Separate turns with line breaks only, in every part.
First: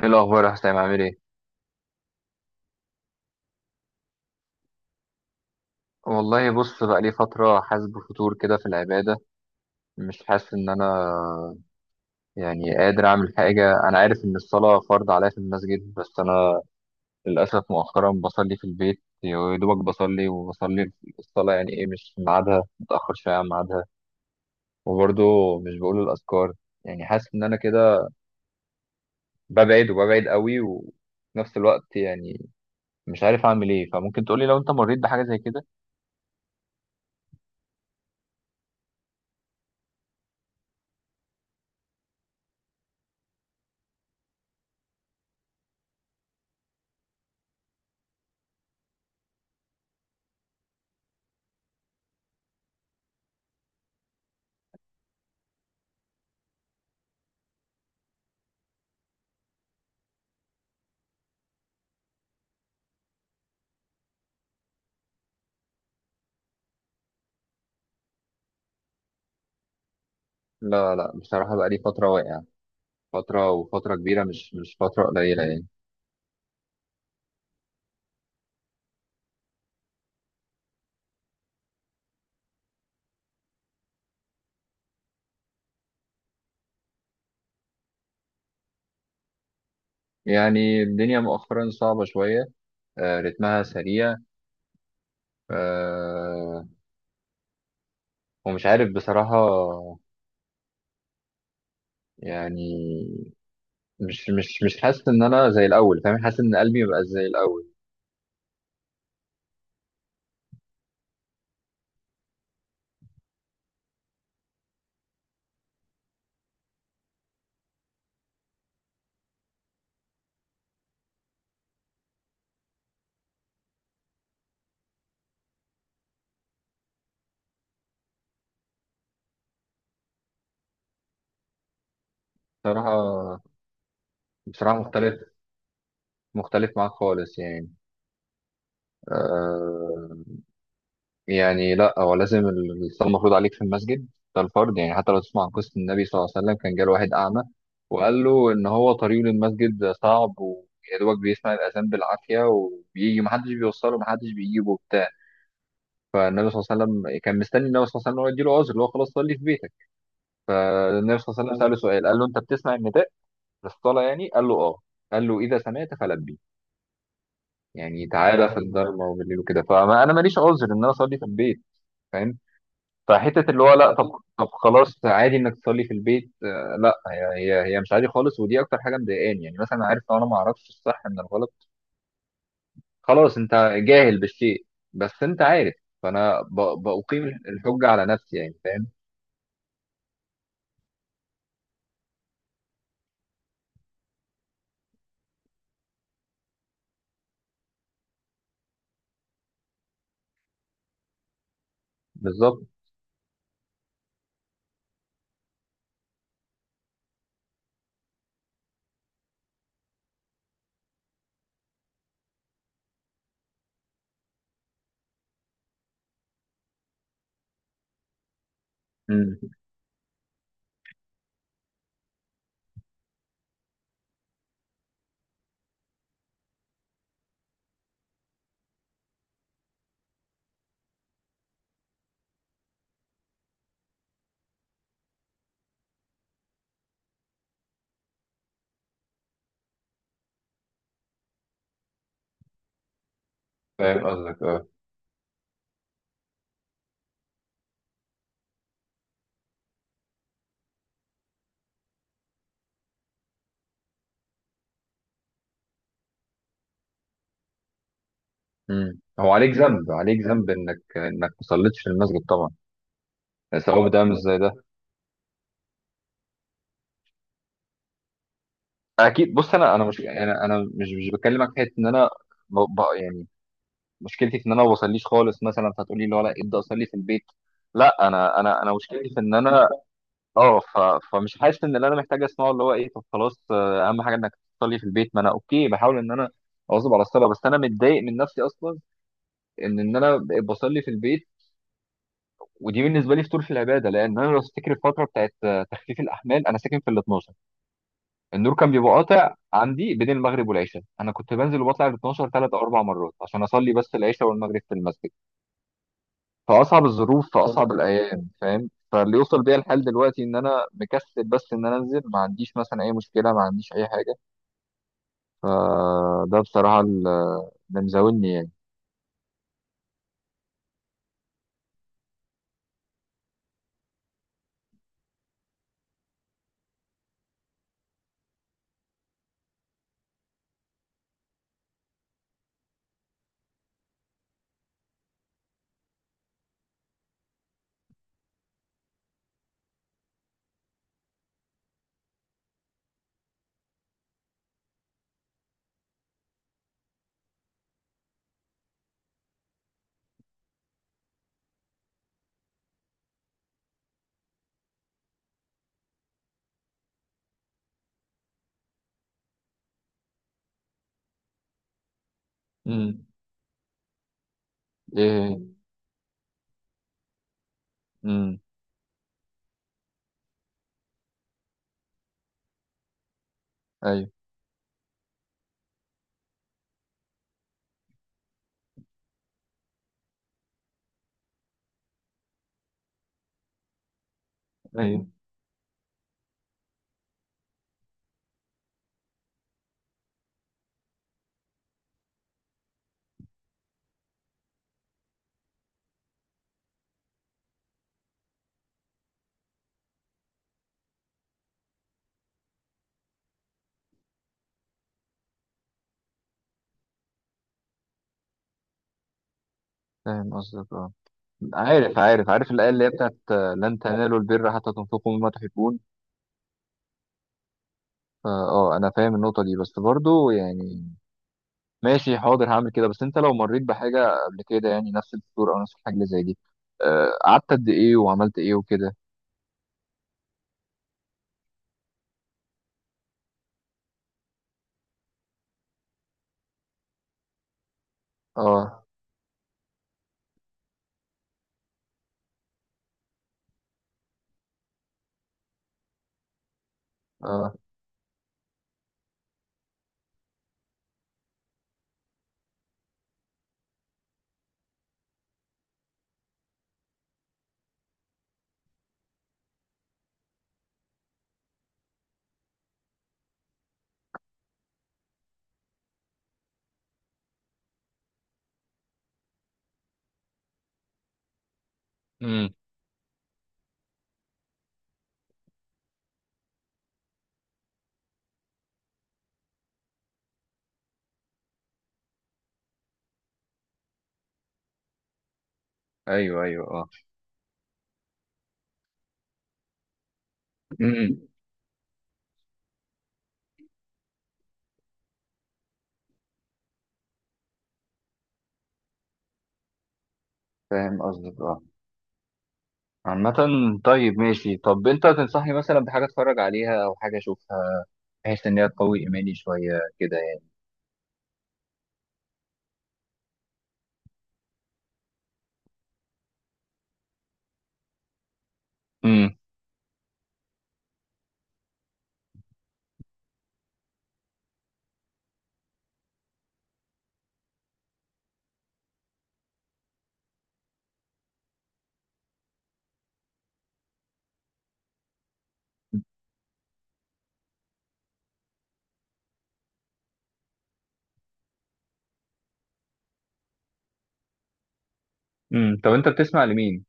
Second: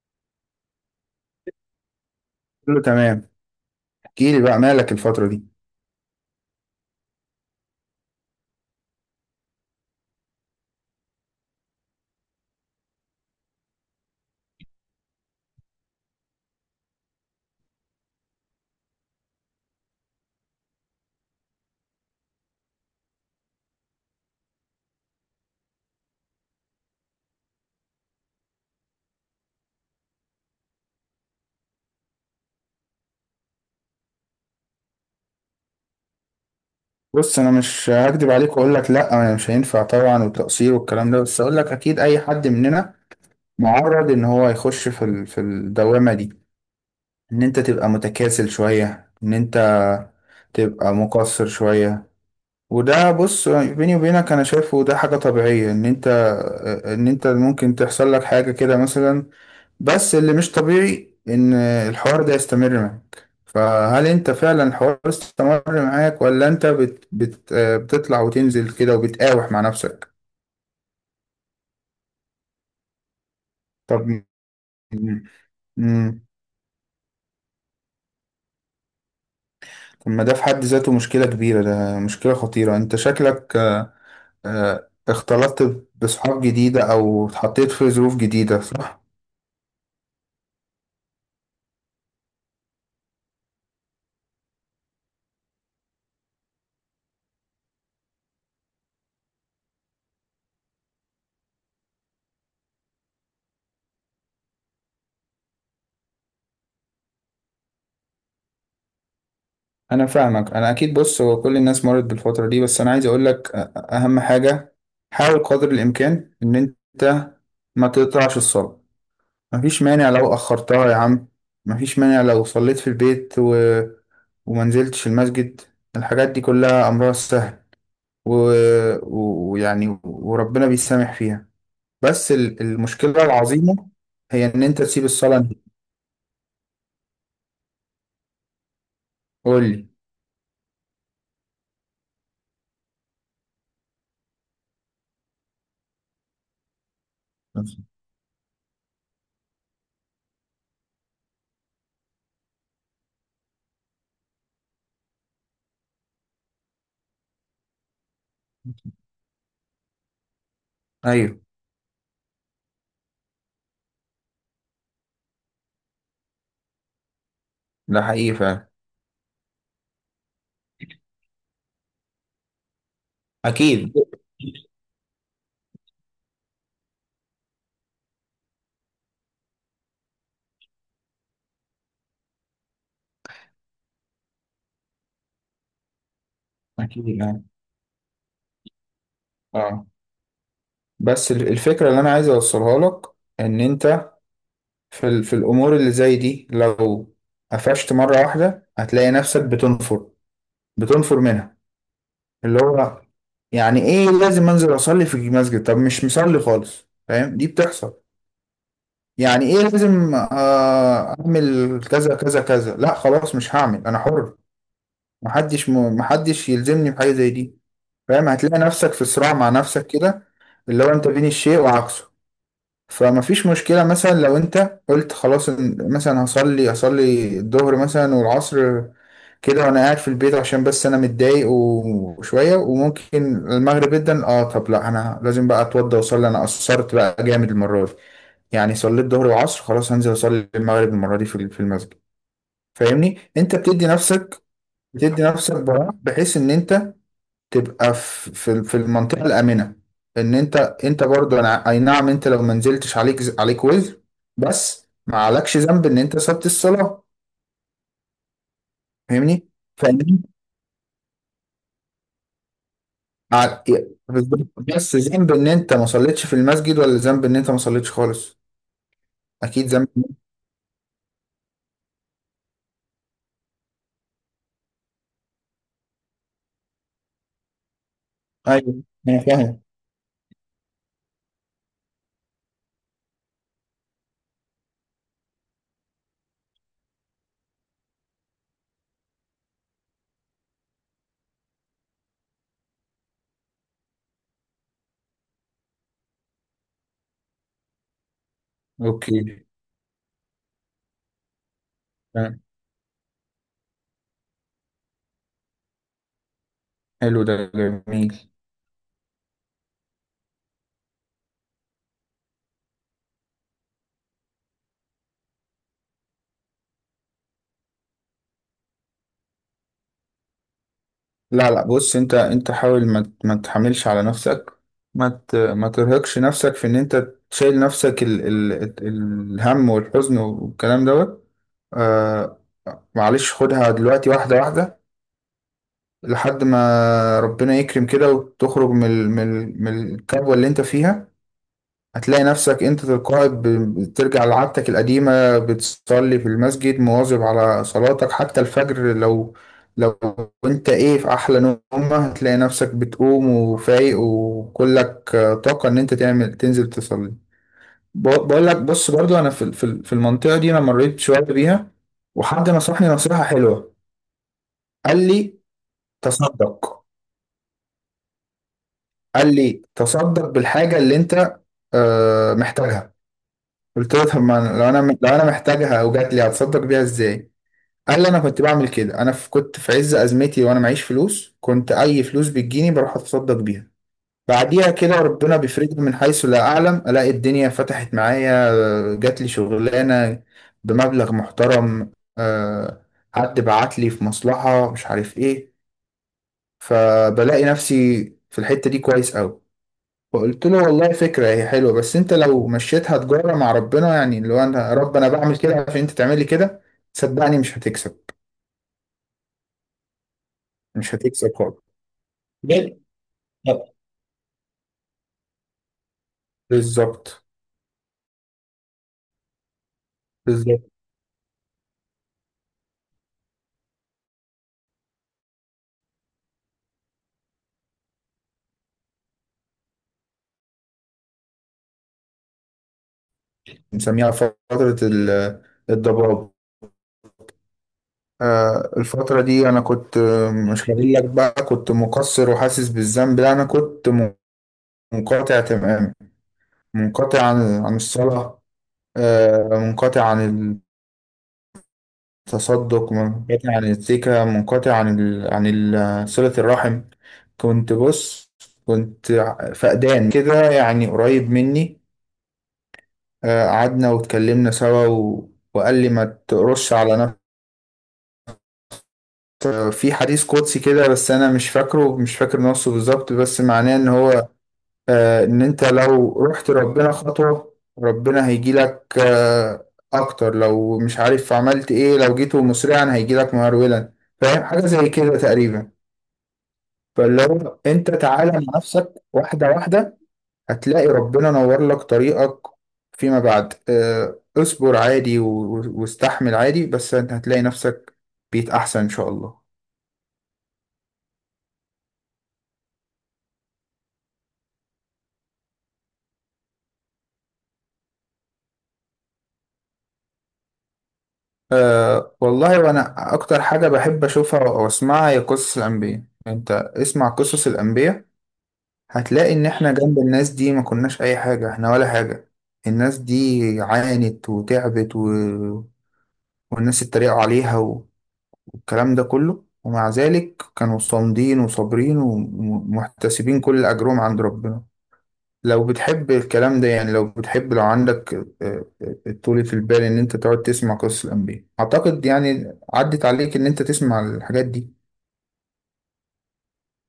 ايه الاخبار يا حسام، عامل ايه؟
كله تمام. احكي لي بقى، مالك الفترة دي؟
والله بص، بقى لي فتره حاسس بفتور كده في العباده. مش حاسس ان انا يعني قادر اعمل حاجه. انا عارف ان الصلاه فرض عليا في المسجد، بس انا للاسف مؤخرا بصلي في البيت، يا دوبك بصلي. وبصلي الصلاه يعني ايه؟ مش في ميعادها، متاخر شويه عن ميعادها. وبرضه مش بقول الاذكار. يعني حاسس ان انا كده ببعد وببعد قوي، وفي نفس الوقت يعني مش عارف اعمل ايه. فممكن تقولي لو انت مريت بحاجه زي كده؟
بص، انا مش هكدب عليك واقول لك لا، انا مش هينفع طبعا والتقصير والكلام ده. بس اقول لك اكيد اي حد مننا معرض ان هو يخش في في الدوامة دي، ان انت تبقى متكاسل شوية، ان انت تبقى مقصر شوية. وده بص، بيني وبينك انا شايفه ده حاجة طبيعية، ان انت ان انت ممكن تحصل لك حاجة كده مثلا. بس اللي مش طبيعي ان الحوار ده يستمر معاك. فهل انت فعلا الحوار استمر معاك، ولا انت بت بت آه، بتطلع وتنزل كده وبتقاوح مع نفسك؟
لا لا، بصراحه بقى لي فتره واقع. فترة وفترة
طب.
كبيرة، مش فترة قليلة يعني.
امم طب، ما ده في حد ذاته مشكلة كبيرة، ده مشكلة خطيرة. انت شكلك اختلطت بصحاب جديدة او اتحطيت في ظروف جديدة، صح؟
يعني الدنيا مؤخرا صعبة شوية. رتمها سريع. آه، ومش عارف بصراحة يعني. مش حاسس إن أنا زي الأول، فاهم. حاسس إن قلبي مبقاش زي الأول.
انا فاهمك. انا اكيد بص، هو كل الناس مرت بالفتره دي. بس انا عايز اقول لك، اهم حاجه حاول قدر الامكان ان انت ما تقطعش الصلاه. مفيش مانع لو اخرتها يا عم، مفيش مانع لو صليت في البيت و... وما نزلتش المسجد. الحاجات دي كلها امرها سهل، ويعني وربنا بيسامح فيها. بس المشكله
بصراحة،
العظيمه هي ان
بصراحة
انت تسيب
مختلف.
الصلاه دي.
مختلف معاك خالص يعني.
قول لي.
آه، يعني لا، هو لازم الصلاة المفروض عليك في المسجد. ده الفرض يعني. حتى لو تسمع عن قصة النبي صلى الله عليه وسلم، كان جاله واحد أعمى وقال له إن هو طريقه للمسجد صعب، ويا دوبك بيسمع الأذان بالعافية، وبيجي محدش بيوصله، محدش بيجيبه وبتاع. فالنبي صلى الله عليه وسلم كان مستني النبي صلى الله عليه وسلم إن هو يديله عذر، اللي هو خلاص صلي في بيتك. فالنبي صلى
ايوه،
الله عليه وسلم سأله سؤال، قال له: أنت بتسمع النداء للصلاة؟ يعني. قال له آه. قال له: إذا سمعت فلبي،
ده
يعني
حقيقي
تعالى في
فعلا.
الضلمة وبالليل وكده. فأنا ماليش عذر إن أنا أصلي في البيت، فاهم. فحته اللي هو
اكيد.
لا، طب. طب خلاص، عادي انك تصلي في البيت؟ لا، هي مش عادي خالص. ودي اكتر حاجه مضايقاني يعني. مثلا عارف، لو انا ما اعرفش الصح من الغلط، خلاص انت جاهل بالشيء. بس انت عارف، فانا
اكيد
بقيم
يعني.
الحجه على نفسي يعني، فاهم.
اه. بس الفكرة اللي أنا عايز أوصلها لك، إن أنت في الأمور اللي زي دي لو قفشت مرة واحدة هتلاقي نفسك بتنفر، منها. اللي
بالظبط.
هو، يعني إيه لازم أنزل أصلي في المسجد؟ طب مش مصلي خالص، فاهم؟ دي بتحصل. يعني إيه لازم أعمل كذا كذا كذا؟ لا خلاص مش هعمل، أنا حر. محدش يلزمني بحاجة زي دي. فاهم؟ هتلاقي نفسك في صراع
امم،
مع نفسك كده، اللي هو أنت بين الشيء وعكسه. فما فيش مشكلة مثلا لو انت قلت خلاص، مثلا هصلي الظهر مثلا والعصر كده وانا قاعد في البيت عشان بس انا متضايق و- وشوية، وممكن المغرب جدا اه. طب لا، انا لازم بقى اتوضى واصلي، انا قصرت بقى جامد المرة دي. يعني صليت الظهر والعصر، خلاص هنزل اصلي المغرب المرة دي في المسجد. فاهمني؟ انت بتدي
فاهم قصدك،
نفسك،
اه.
براح بحيث ان انت تبقى في المنطقه الامنه، ان انت برضو. انا اي نعم، انت لو ما نزلتش عليك عليك وزر، بس ما عليكش ذنب ان انت سبت الصلاه.
امم، هو
فاهمني؟
عليك ذنب، عليك
فاهمني
ذنب انك ما صليتش في المسجد طبعا.
ع-
سواء ده مش زي
بالظبط.
ده.
بس ذنب ان انت ما صليتش في المسجد، ولا ذنب ان انت ما صليتش خالص؟
اكيد. بص
اكيد
انا، انا
ذنب.
مش انا انا مش مش بكلمك في حته ان انا يعني مشكلتي في ان انا ما بصليش خالص مثلا، فهتقولي لي ولا ابدا اصلي في البيت. لا، انا انا
ايوه
مشكلتي في
انا
ان
فاهم.
انا اه فمش حاسس ان اللي انا محتاج اسمعه اللي هو ايه. طب خلاص، اهم حاجه انك تصلي في البيت. ما انا اوكي، بحاول ان انا اواظب على الصلاه. بس انا متضايق من نفسي اصلا ان انا بقيت بصلي في البيت. ودي بالنسبه لي فطور في العباده. لان انا لو تفتكر الفتره بتاعت تخفيف الاحمال، انا ساكن في ال 12. النور كان بيبقى قاطع
اوكي،
عندي بين المغرب والعشاء، انا كنت بنزل وبطلع ال 12
تمام.
ثلاث او اربع مرات عشان اصلي بس العشاء والمغرب في المسجد. في اصعب
حلو،
الظروف،
ده
في اصعب
جميل.
الايام، فاهم. فاللي يوصل بيا الحال دلوقتي ان انا مكسل بس ان انا انزل، ما عنديش مثلا اي مشكله، ما عنديش اي حاجه. فده بصراحه اللي مزاولني يعني.
لا لا بص، انت حاول ما تحملش على نفسك، ما ترهقش نفسك في ان انت تشيل نفسك الهم والحزن والكلام دوت. آه معلش خدها دلوقتي واحدة واحدة، لحد ما ربنا يكرم كده وتخرج من الكبوة اللي انت فيها. هتلاقي نفسك انت تلقائي بترجع لعادتك القديمة، بتصلي في المسجد مواظب على صلاتك، حتى الفجر. لو انت ايه في احلى نومة هتلاقي نفسك بتقوم وفايق وكلك طاقة ان انت تعمل تنزل تصلي. بقول لك، بص برضو انا في المنطقة دي انا مريت شوية بيها، وحد نصحني
امم،
نصيحة حلوة. قال لي
ايه،
تصدق.
امم،
قال لي تصدق بالحاجة اللي انت محتاجها. قلت له
ايوه
طب ما أنا- لو انا محتاجها او جات لي هتصدق بيها ازاي؟ قال لي انا كنت بعمل كده. انا كنت في عز ازمتي وانا معيش فلوس، كنت اي فلوس بتجيني بروح اتصدق بيها. بعديها كده
ايوه،
ربنا بيفرجني من حيث لا اعلم، الاقي الدنيا فتحت معايا، جات لي شغلانه بمبلغ محترم، آه، حد بعت لي في مصلحه مش عارف ايه. فبلاقي نفسي في الحته دي كويس قوي. فقلت له والله فكرة هي حلوة، بس انت لو مشيتها تجارة مع ربنا، يعني اللي هو انا يا رب انا بعمل كده عشان انت تعملي كده، صدقني مش هتكسب.
فاهم قصدك اه.
مش هتكسب خالص،
عارف عارف عارف، الايه
بجد.
اللي هي بتاعت
طب.
لن تنالوا البر حتى تنفقوا مما تحبون.
بالظبط.
فا اه، انا فاهم النقطه دي، بس برضو
بالظبط.
يعني ماشي حاضر هعمل كده. بس انت لو مريت بحاجه قبل كده، يعني نفس الدكتور او نفس الحاجه اللي زي دي، قعدت قد ايه وعملت ايه وكده؟
بنسميها فترة الضباب.
اه،
الفترة دي أنا كنت، مش هقول لك بقى كنت مقصر وحاسس بالذنب، لا أنا كنت منقطع تماما، منقطع
اه،
عن الصلاة. منقطع عن، تصدق، منقطع عن السكة، منقطع عن صلة الرحم. كنت بص، كنت فقدان كده يعني قريب مني. قعدنا واتكلمنا سوا و... وقال لي ما تقرش على نفسك. في حديث قدسي كده، بس انا مش فاكر
امم،
نصه بالظبط، بس معناه ان هو ان انت لو رحت ربنا خطوة ربنا هيجيلك اكتر. لو مش عارف عملت ايه، لو جيت مسرعا هيجيلك مهرولا. فاهم؟ حاجة زي كده تقريبا.
ايوه ايوه اه،
فلو انت تعالى مع نفسك واحدة واحدة هتلاقي
امم،
ربنا نور لك طريقك فيما بعد. اه، اصبر عادي و- واستحمل عادي، بس انت هتلاقي نفسك بيت احسن ان شاء الله.
فاهم قصدك اه. عامة طيب ماشي. طب انت تنصحني مثلا بحاجة اتفرج عليها او حاجة اشوفها، بحيث ان هي تقوي ايماني شوية كده يعني؟
والله وانا اكتر حاجة بحب اشوفها او اسمعها هي قصص الانبياء. انت اسمع قصص الانبياء هتلاقي
امم.
ان احنا جنب الناس دي ما كناش اي حاجة، احنا ولا حاجة. الناس دي عانت وتعبت و... والناس اتريقوا عليها الكلام ده كله، ومع ذلك كانوا صامدين وصابرين ومحتسبين كل أجرهم عند ربنا. لو بتحب الكلام ده، يعني لو بتحب لو عندك طولة البال إن أنت تقعد تسمع قصص الأنبياء، أعتقد يعني عدت عليك إن أنت تسمع الحاجات دي.
امم، طب انت بتسمع لمين؟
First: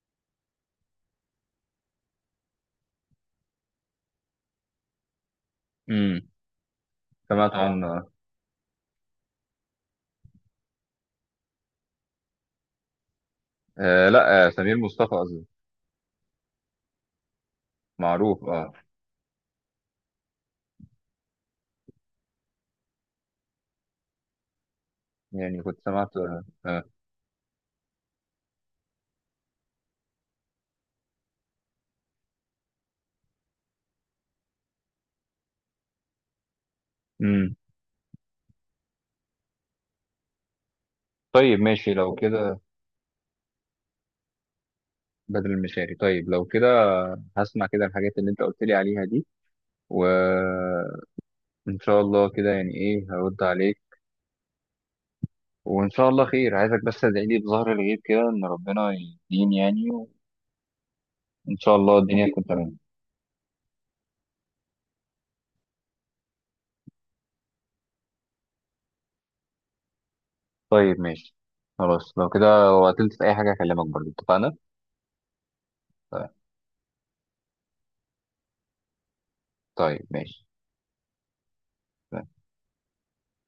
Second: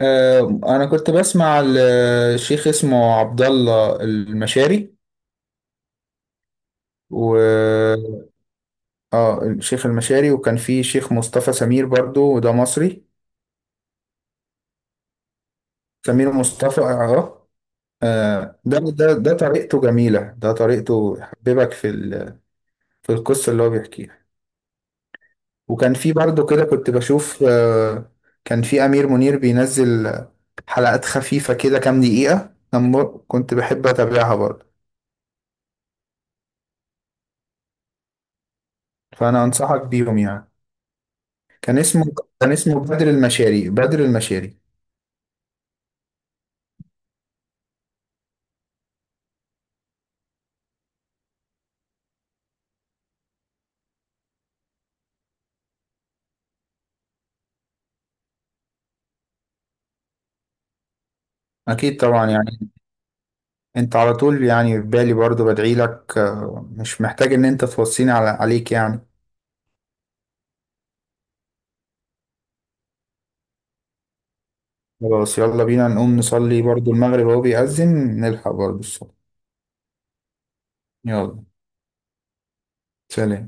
أنا كنت بسمع الشيخ، اسمه عبد الله المشاري.
امم.
و
سمعت عنه
اه الشيخ المشاري. وكان في شيخ مصطفى سمير برضو، وده مصري.
لا آه، سمير مصطفى قصدي.
سمير مصطفى اه.
معروف اه.
ده طريقته جميلة، ده طريقته يحببك في القصة اللي هو بيحكيها.
يعني كنت
وكان في
سمعت
برضه كده كنت بشوف، كان في أمير منير بينزل حلقات خفيفة كده كام دقيقة، كنت بحب أتابعها برضه.
امم.
فأنا أنصحك بيهم يعني.
طيب
كان
ماشي
اسمه،
لو كده.
بدر المشاري. بدر المشاري.
بدل المشاري. طيب لو كده هسمع كده الحاجات اللي انت قلت لي عليها دي، وان شاء الله كده يعني ايه هرد عليك. وإن شاء الله خير، عايزك بس تدعي لي بظهر الغيب كده إن ربنا يهديني يعني. وإن شاء الله
أكيد
الدنيا
طبعا
أكيد تكون طبعا
يعني.
تمام.
أنت على طول يعني في بالي، برضه بدعي لك. مش محتاج إن أنت توصيني عليك يعني.
طيب ماشي، خلاص لو كده. وقتلت في أي حاجة أكلمك برضه، اتفقنا؟
خلاص، يلا بينا نقوم
طيب.
نصلي برضو المغرب، وهو بيأذن نلحق برضو الصلاة.
طيب، ماشي.
يلا. سلام.